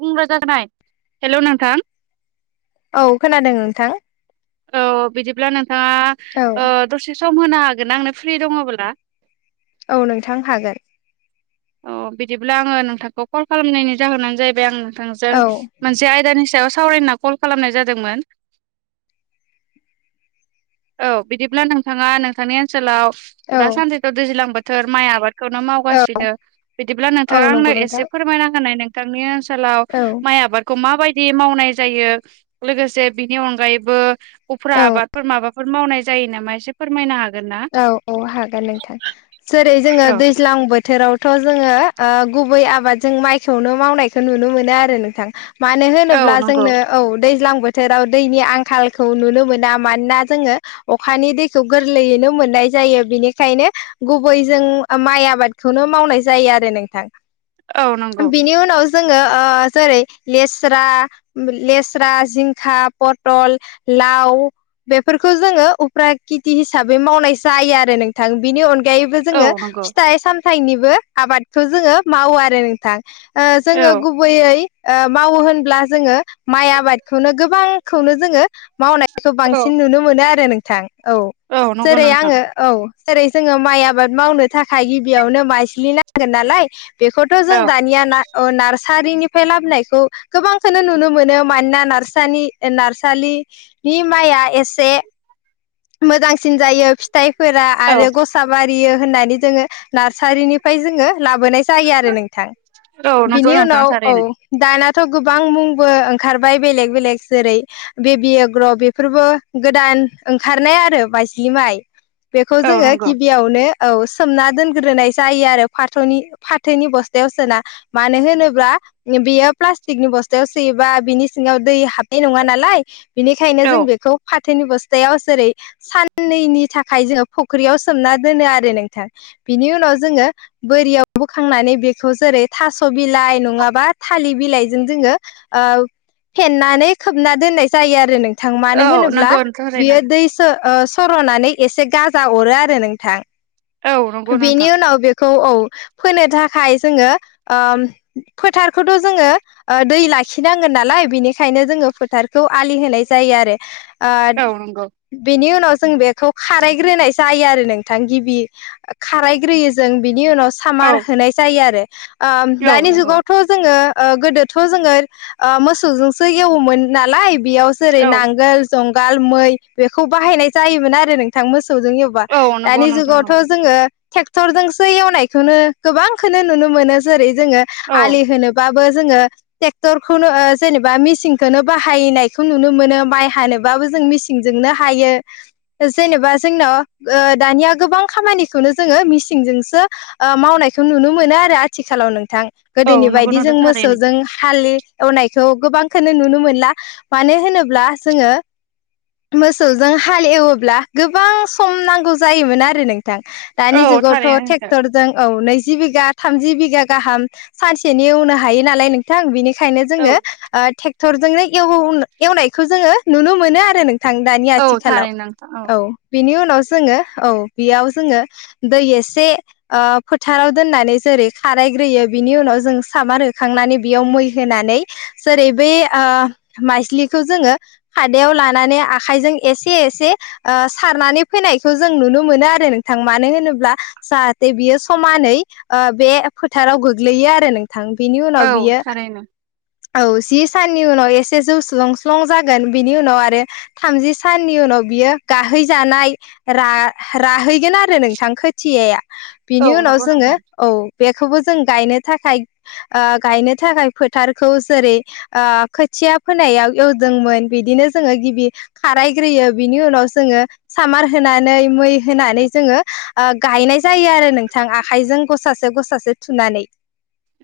बुंब्रा जागोनाय हेलौ नोंथां औ खोनादों नोंथां औ बिदिब्ला नोंथाङा औ ओ दसे सम होनो हागोन आंनो फ्रि दङब्ला औ नोंथां हागोन अ बिदिब्ला आङो नोंथांखौ कल खालामनायनि जाहोनानो जाहैबाय आङो नोंजों औ मोनसे आयदानि सायाव सावरायनो कल खालामनाय जादोंमोन औ बिदिब्ला नोंथाङा नोंथांनि ओनसोलाव औ दासानदैथ' दैज्लां बोथोर माइ आबादखौनो औ मावगासिनो बिदिब्ला औ नोंथाङा आंनो नंगौ नोंथां एसे फोरमायना हैनाय नोंथांनि ओनसोलाव औ माइ आबादखौ माबायद दि मावनाय जायो लोगोसे बिनि अनगायैबो उफ्रा औ आबादफोर माबाफो फोर मावनाय जायो नामा एसे फोरमायनो हाग औ औ हागोन नोंथां जेरै जोङो औ दैज्लां बोथोराव थ' जोङो ओ गुबै आबादजों माइखौनो मावनायखौ नुनो मोनो आरो नोंथां मानो औ होनोब्ला नंगौ जोंनो औ दैज्लां बोथोराव दैनि आंखालखौ नुनो मोना मानोना जोङो अखानि दैखौ गोरलैयैनो मोननाय जायो बिनिखायनो गुबै जों माइ आबादखौनो मावनाय जायो आरो नोंथां औ नंगौ बिनि उनाव जोङो ओ जरै लेस्रा लेस्रा जिंखा पटल लाव बेफोरखौ जोङो उफ्रा खेटि हिसाब बै मावनाय जायो आरो नोंथां बिनि अनगायैबो औ जोङो नंगौ फिथाइ साम थाइनिबो आबादखौ जोङो मावो आरो नोंथां ओ औ जोङो गुबैयै ओ मावो होनब्ला जोङो माइ आबादखौनो गोबांखौनो जोङो मावनायखौ औ बांसिन नुनो मोनो आरो नोंथां औ नं जेरै आङो औ जेरै जोङो माइ आबाद मावनो थाखाय गिबियावनो माइज्लि नांगोन नालाय बेखौथ' जों औ दानिया ना अ नार्सारिनि फाय लाबोनायखौ गोबांखौनो नुनो मोनो मानोना नारसानि ओ नारसालिनि माइ जा एसे मोजांसिन जायो फिथाइफोरा औौ आरो गसाबा बारियो होननानै जोङो नारसारिनिफ्राय जोङो लाबोनाय जायो आरो नोंथां औ नंगौ बिनि नोंथां उनाव औ थारैनो दाना थ' गोबां मुंबो ओंखारबाय बेलेक बेलेक जेरै बेबि एग्र बेफोरबो गोदान ओं खारनाय आरो मायस्लि माइ बेखौ औ जोङो नंगौ गिबियावनो औ सोमना दोनग्रोनाय जायो आरो फाथनि फाथोनि बस्थायाव सोना मानो होनोब्ला बेयो प्लास्टिकनि बस्थायाव सोयोबा बिनि सिङाव दै हाब नाय नङा नालाय बेनिखायनो औ जों बेखौ फाथोनि बस्थायाव जेरै साननैनि थाखाय जोङो फुख्रियाव सोमना दोनो आरो नोंथां बिनि उनाव जोङो बोरियाव बोखांनानै बेखौ जेरै थास' बिलाइ नङाबा थालिर बिलाइजों जोङो ओ फेननानै खोबना दोननाय जायो आरो नोंथां मानो औ होनोब्ला नंगौ थारैनो बियो दै सो सर'नानै एसे गाजा अरो आरो नोंथां। औ नंगौ नोंथां। खौ औ फोनो थाखाय जोङो ओ फोथारखौथ' जोङो दै लाखिनांगोन नालाय बेनिखायनो जोङो फोथारखौ आलि होनाय जायो आरो। ओ औ नंगौ बेनि उनाव जों बेखौ खारायग्रोनाय जायो आरो नोंथां गिबि खारायग्रोयो जों बिनि उनाव औ सामार होनाय जायो आरो। ओम औ दानि नंगौ जुगावथ' जोङो ओ गोदोथ' जोङो मोसौजोंसो एवोमोन नालाय बेयाव जेरै औ नांगोल जंगाल मै बेखौ बाहायनाय जायोमोन आरो नोंथां मोसौजों एवोब्ला। औ नंगौ दानि नोंथां जुगावथ' टेकतर जोंसो एवनायखौनो गोबां नुनो मोनो जेरै जोङो औ आलि होनोबा बो जोङो ट्रेक्टर खौनो जेनेबा मेसिनखौनो बाहायनायखौ नुनो मोनो माइ हानोबा बाबो जों मेसिन जोंनो हायो। जेनेबा जोंनाव ओ दनिया गोबां खामानिखौनो जोङो मिसिंजोंसो मावनायखौ नुनो मोनो आरो आथिखालाव नोंथां। औ गोदोनि नंगौ बायदि जों नोंथां थारैनो मोसौजों हालि एवनाय स' गोबांखोनो नुनो मोनला, मानो होनोब्ला जोङो मोसौजों हाल एवोब्ला गोबां सम नांगौ जायोमोन आरो नों दानि औ जुगावथ' थारैनो नोंथां ट्रेक्टरजों औ नै जि बिघा थामजि बिघा गाहाम सानसेनि एवनो हायो नालाय नोंथां, बेनि खायनो औ जोङो ट्रेक्टर जोंनो एव‌ एवनायखौ जोङो नुनो मोनो आरो नों थां दानि औ आथिखालाव। थारैनो नोंथां औ बिनि उनाव जोङो औ बेयाव जोङो दै एसे फोथाराव दोननानै जेरै खारायग्रोयो बिनि उनाव जों सामार होखांनानै बेयाव मै होनानै जेरै बे माइस्लिखौ जोङो हादायाव लानानै आखायजों एसे एसे ओ सारनानै फोनायखौ जों नुनो मोनो आरो नों थां, मानो होनोब्ला जाहाथे बियो समानै बे फोथाराव गोग्लैयो आरो नों थां बिनि उनाव औ बियो थारैनो औ जि साननि उनाव एसे जौ स्लं स्लं जागोन, बेनि उनाव आरो थामजि साननि नि उनाव बियो गाहै जानाय रा राहैगोन आरो नोंथां खोथियाया औ बिनि उनाव नंगौ जोङो नोंथां औ बेखौबो जों गायनो थाखाय ओ गायनो थाखाय थारखौ जेरै ओ खोथिया फोनायाव एवदोंमोन बिदिनो जोङो गिबि खाराय ग्रोयो बिनि उनाव जोङो सामार होनानै, मै होनानै जोङो गायनाय जायो आरो नोंथां आखाइजों गसासे गसासे थुनानै।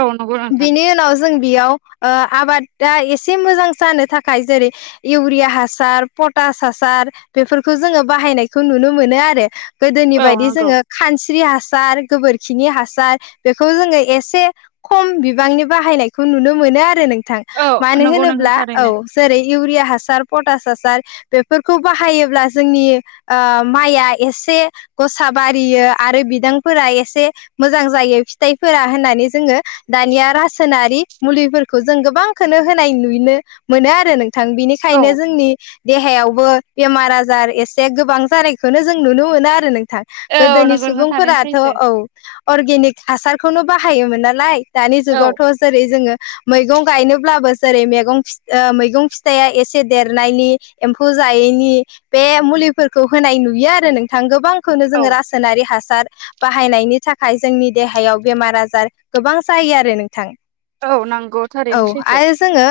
औ नंगौ नोंथां। बेनि उनाव जों बेयाव ओ आबादा एसे मोजां जानो थाखाय जेरै इउरिया हासार, पटा स हासार बेफोरखौ जोङो बाहायनायखौ नुनो मोनो आरो। गोदोनि औ बायदि नंगौ जोङो खानस्रि हास सार गोबोरखिनि हासार बेखौ जोङो एसे खम बिबांनि बाहायनाय खौ नुनो मोनो आरो नों औ मानो नंगौ नोंथां होनोब्ला औ थारैनो जेरै इउरिया हार पटास हासार बेफोरखौ बाहायोब्ला जोंनि ओ माइआ एसे गसा बारियो आरो बिदांफोरा एसे मोजां जायो फिथाइफोरा होननानै जोङो दानिया रासायनारि मुलिफोरखौ जों गोबांखोनो होनाय नुनो मोनो आरो नों थां औ बिनिखायनो जोंनि देहायावबो बेमार आजार एसे गोबां जानायखौनो जों नुनो मोनो आरो नों थां औ गोदोनि नंगौ नोंथां थारैनो सुबुंफोराथ' सैथो औ अर्गेनिक हासारखौनो बाहायोमोन नालाय। दानि जुगावथ' जेरै जोङो मैगं गं गायनोब्लाबो जेरै मेगं मैगं फिथाइया एसे देरनायनि एमफौ जायैनि बे मुलिफोरखौ होनाय नुयो आरो नोंथां गोबांखौनो औ जोङो रासायनारि हासार बाहायनायनि थाखाय जोंनि देहायाव बेमार आजार गोबां जायो आरो नोंथां । औ नंगौ औ थारैनो सैथो आरो जोङो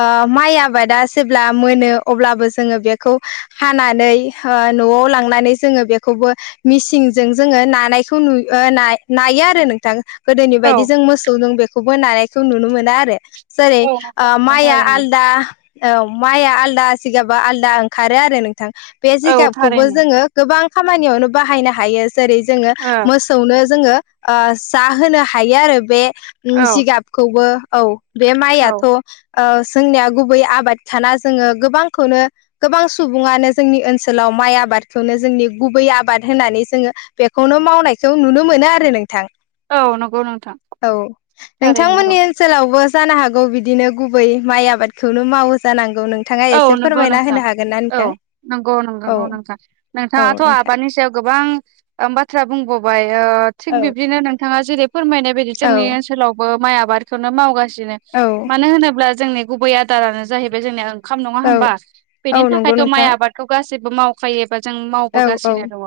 ओ माइ आ बादा जेब्ला मोनो अब्लाबो जोङो बेखौ हानानै ओ नआव लांनानै जों ङो बेखौबो मिसिनजों जोङो नानायखौ नु ओ ना नायो आरो नोंथां । गोदोनि औ बायदि जों मोसौ जों बेखौबो नानायखौ नुनो मोना आरो। जेरै औ नंगौ ओ नोंथां माइया थारैनो। आलदा औ । माइआ आलदा जिगाबा आलदा ओंखारो आरो नोंथां बे औ जिगाबखौबो थारैनो जोङो गोबां खामानियावनो बाहायनो हायो जेरै जोङो ओ मोसौनो जोङो ओ जाहोनो हायो आरो बे औ जिगाबखौबो औ । बे माइयाथ' औ ओ जोंनिया गुबै आबादखाना जोङो गोबांखौनो गोबां सुबुङानो जोंनि ओनसोलाव माइ आबादखौनो जोंनि गुबै आबाद होननानै जोङो बेखौनो मावनायखौ नुनो मोनो आरो नोंथां । औ नंगौ नोंथां । नोंथांमोननि ओनसोलावबो जानो हागौ बिदिनो गुबै माइ आबादखौनो मावो जानांगौ । औ नंगौ नोंथां औ नोंथां नंगौ नंगौ औ नोंथां औ नोंथाङाथ' नोंथां आबादनि सायाव गोबां बाथ्रा बुंनोबाय ओ थिग औ बिब्दिनो नोंथाङा जेरै फोरमायनाय बायदि औ जोंनि ओनसोलावबो माइ आबादखौनो मावगासिनो मानो होनोब्ला जोंनि गुबै आदारानो जाहैबाय जोंनिया ओंखाम नङा औ औ होनबाबेनि नंगौ थाखायथ' माइ नोंथां आबादखौ गासि बो मावखायो बा जों औ औ मावबोगासिनो दङ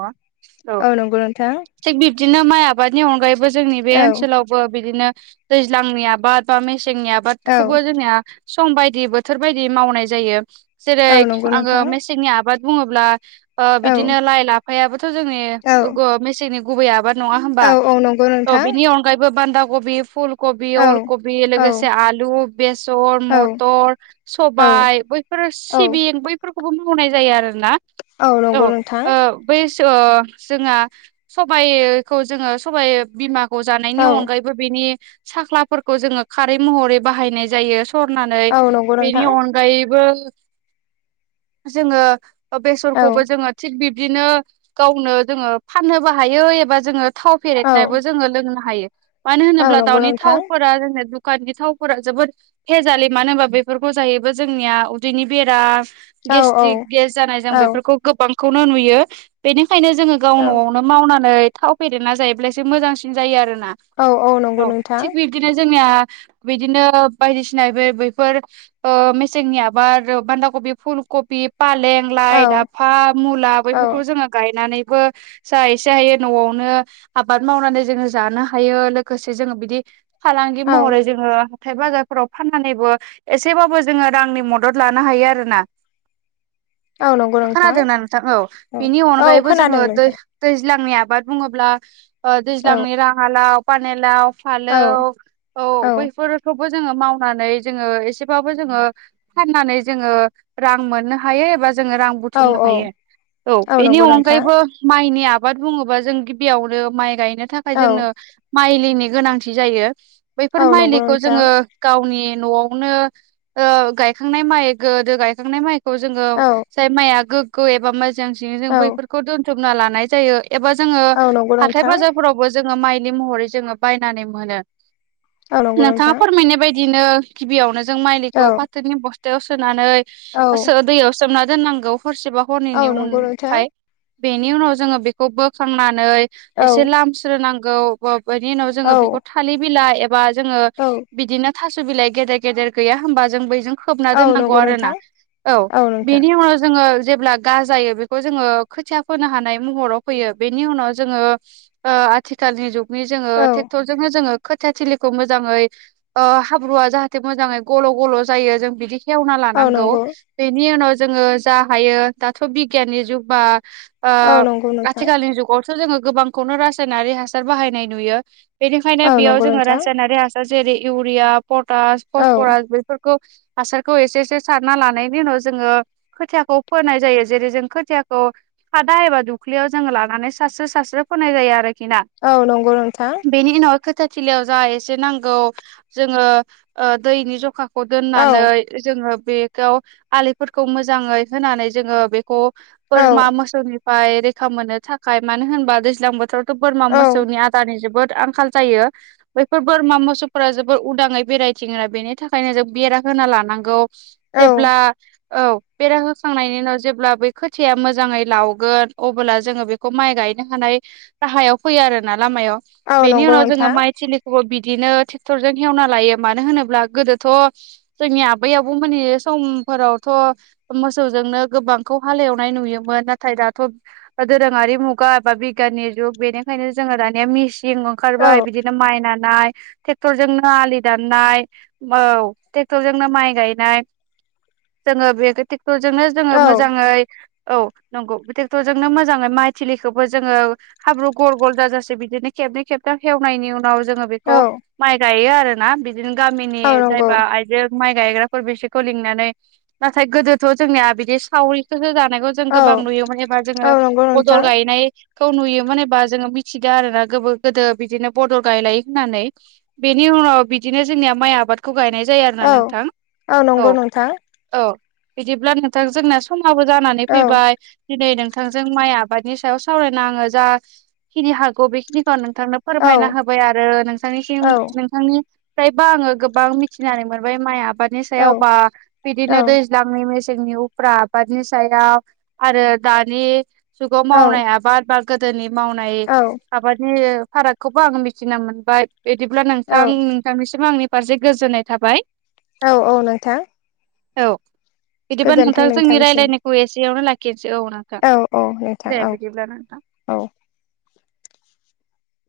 औ नंगौ नोंथां थिग बि दिनो माइ आबादनि अनगायैबो जोंनि बे औ ओनसोलावबो बिदिनो दैज्लांनि आबाद बा मे सेंनि औ आबादखौबो जोंनिया सम बायदि बोथोर बायदि मावनाय जायो । जेरै औ नंगौ आङो नोंथां मेसेंनि आबाद बुङोब्ला ओ औ बिदिनो लाइ लाफायाबोथ' जोंनि औ [unintelligible] मेसेंनि गुबै आबाद । नङा होमबा औ औ नंगौ औ नोंथां बिनि अनगायैबो बान्धा गबि फुल गबि औ अलगबि औ लोगोसे आलु बेसर औ मथर औ सबाय बैफोर औ सिबिं बैफोरखौबो मावनाय जायो आरोना औ नंगौ ओ नोंथां बै ओ जोंहा सबाइखौ जोङो सबाइ बिमा खौ जानायनि औ अनगायैबो बेनि साख्लाफोरखौ जोङो खारै महरै बाहायनाय जायो । सरनानै औ नंगौ बेनि नोंथां अनगायैबो जोङो औ बेसरखौबो जोङो थिग बिब्दिनो गावनो जोङो फाननोबो हायो एबा जोङो थाव औ फेरेदनाबो जोङो लोंनो हायो मानो औ होनोब्ला नंगौ दाउनि नोंथां थावफोरा जोंनो दु‌ खाननि थावफोरा जोबोद पेजालि मानो होनबा बेफोरखौ जायोबा जोंनिया उदैनि बेराम औ गेस्ट्रिक गेस जानाय जों औ बेफोरखौ गोबांखौनो नुयो बेनि खायनो जोङो गाव औ नआवनो मावनानै थाव फेरेदना जायोब्लासो मोजांसिन जायो आरो ना औ नंगौ औ नोंथां थिग बिबदिनो जों ना बिदिनो बायदिसिना बे बेफोर ओ मे सेंनि आबाद बान्दाकबि फुलकबि फालें औ लाइ लाफा मुला औ बैफोरखौ जोङो गायनानै बो जा एसे हायो नआवनो आबाद मावनानै जोङो जानो हायो लोगोसे जोङो बिदि फालांगि औ महरै जोङो हाथाय बाजारफोराव फाननानैबो एसेबाबो जोङो रांनि मदद लानो हायो आरोना औ नंगौ । खोनादोंना नोंथां औ बेनि औ अनगायैबो जोङो खोनादों दै दै नोंथां दैज्लांनि आबाद बुङोब्ला ओ औ दैज्लांनि राङालाव पानेलाव। औ फालौ औ बैफोरखौबो जोङो मावनानै जोङो एसेबा बो जोङो फाननानै जोङो रां मोननो हायो एबा जोङो रां औ बुथुमनो हायो औ बेनि नंगौ नोंथां अनगायैबो माइनि आबाद बुङोबा जों गिबियावनो माइ गायनो थाखाय औ जोंनो माइलिनि गोनांथि जायो बैफोर औ नंगौ माइलिखौ नोंथां जोङो गावनि न'आवनो ओ गायखांनाय माइ गोदो गायखांनाय माइखौ जोङो औ जाय माइआ गोगो एबा मो जांसि जों औ बैफोरखौ दोनथुमना लानाय जायो एबा जोङो औ नंगौ हाथाय नोंथां बाजारफोरावबो जों माइलि महरै जोङो बनानै मोनो औ नंगौ नोंथाङा नोंथां फोरमायनाय बाय बिदिनो गिबियावनो जों औ माइलिखौ फाथोनि बस्थायाव सोनानै औ सो दैयाव सोमना दोननांगौ हरसेबा औ हरनैनि नंगौ उननि नोंथां थाखाय बेनि उनाव जोङो बेखौ बोखांना नानै औ एसे लामस्रोनांगौ बो बेनि उनाव औ बिखौ थालिर बिलाय बा जोङो औ बिदिनो थास' बिलाइ गेदेर-गेदेर गैया हबा जों बैजों खोबना औ दोननांगौ नंगौ आरोना नोंथां औ बेनि उनाव जोङो जेब्ला गाजायो बेखौ जोङो खोथिया फोनो हानाय महराव फैयो बेनि उनाव जोङो आथिखालनि जुगनि जोङो औ ट्रेक्टरजोंनो जोङो खोथिया थिलिखौ मोजाङै ओ हाब्रुवआ जाहाथे मोजाङै गल'गल' जायो जों बिदि खेवना औ लानांगौ नंगौ बेनि उनाव जोङो जा हायो दाथ' बिगियाननि जुगबा ओ औ नंगौ नोंथां आथिखालनि जुगावथ' जोङो गोबांखौनो रासायनारि हासार बाहायनाय नुयो। बेनिखायनो औ बेयाव नंगौ जोङो नोंथां रासायनारि हासार जेरै इउरिया, पटास, औ फसफरास बेफोर हासारखौ एसे-एसे सारना लानायनि उनाव जोङो खोथियाखौ फोनाय जायो जेरै जों खोथिया खौ खादा एबा दुख्लियाव जोङो लानानै सासस्रो-सासस्रो फोननाय जायो आरो। ना औ नंगौ नोंथां बेनि उनाव खोथाथिलियाव जा एसे नांगौ जोङो ओ दैनि जखा खौ औ दोननानै जोङो बेखौ आलिफोरखौ मोजाङै होनानै जोङो बेखौ औ बोरमा मोसौनिफ्राय रैखा मोननो थाखाय मानो होनबा दैज्लां बोथोराव बोरमा औ मोसौनि आदारनि जोबोद आंखाल जायो बैफोर बोरमा, मोसौफोरा जोबोर उदाङै बेरायथिङोना बेनि थाखाय खायनो जों बेरा होना लानांगौ औ जेब्ला औ बेरा होखांनायनि उनाव जेब्ला बै खोथिया मोजाङै लावगोन अब्ला जोङो बेखौ माइ गाय गायनो हानाय गाहायाव फैयो आरोना लामायाव औ बेनि नंगौ उनाव जोंङो नोंथां माइथिलिखौबो बिदिनो ट्रेक्टर जजों ऐवना लायो मानो होनोब्ला गोदो थ जोंनि आबै-आबौ मोननि समफोरावथ' मोसौजोंनो गोबांखौ हा वेनाय नुयोमोन नाथाय दाथ' दोरोङारि मुगा एबा बिगियाननि जुग बेनिखायनो जोङो दानिया मिसिन थिं ओंखारबाय औ बिदिनो माइ नानाय, ट्रेक्टरजोंनो आलि दाननाय औ ट्रेक्टरजोंनो माइ गायनाय जोङो बे सुलजोंनो जोङो औ मोजाङै औ नंगौ ट्रेक्टर जोंनो मोजाङै माइ थलिखौबो जोङो हाब्रु गल गल जाजासे बिदिनो खेबनै, खेबथां खवनायनि उनाव जोङो औ बेखौ माइ गायो आरोना बिदिनो गामिनि औ नंगौ जायबा आइजो माइ गायग्राफोर बिसोरखौ लिंनानै नाथाय गोदोथ' जोंनिया बिदि सावरिसो हो जों औ गोबां नुयोमोन एबा औ जोङो नंगौ बदल नोंथां गायनाय खौ नुयोमोन एबा जोङो मिथिदों आरोना गोबो गोदो बिदिनो बदल गायलायो होननानै बेनि बेनि उनाव बिदिनो जोंनिया माइ आबादखौ गायनाय जायो आरोना औ नोंथां औ नंगौ नोंथां औ। बिदिब्ला नोंथां जोंनाया समाबो जानानै औ फैबाय दिनै नों नोंथांजों माइ आबादनि सायाव सावरायना आंङो जाखिनि हागौ बेखिनिखौ नोंथां नोंथांनो औ फोरमायना होबाय आरो नोंथांनिसिम औ नोंथांनिफ्रायबा आंङो गोबां बां मिथिनानै मोनबाय माइ आबादनि औ सायावबा औ बिदिनो दैज्लां नि मेसें मेसेंनि उफ्रा आबादनि सायाव आरो दानि जुगाव मावनाय आबाद बा गोदोनि मावनाय औ आाबादनि फारागखौबो आं मिथिनो मोनबाय। बिदिब्ला औ नोंथां नोंथांनिसिम आंनि फारसे गोजोननाय थाबाय। औ-औ नोंथां। औ बिदिबा गोजोन्थों नोंथां जोंनि नोंथांसिम रायलायनायखौ एसेयावनो लाखि औ नोंथां। औ नोंथां दे औ बिदिब्ला नोंथां। औ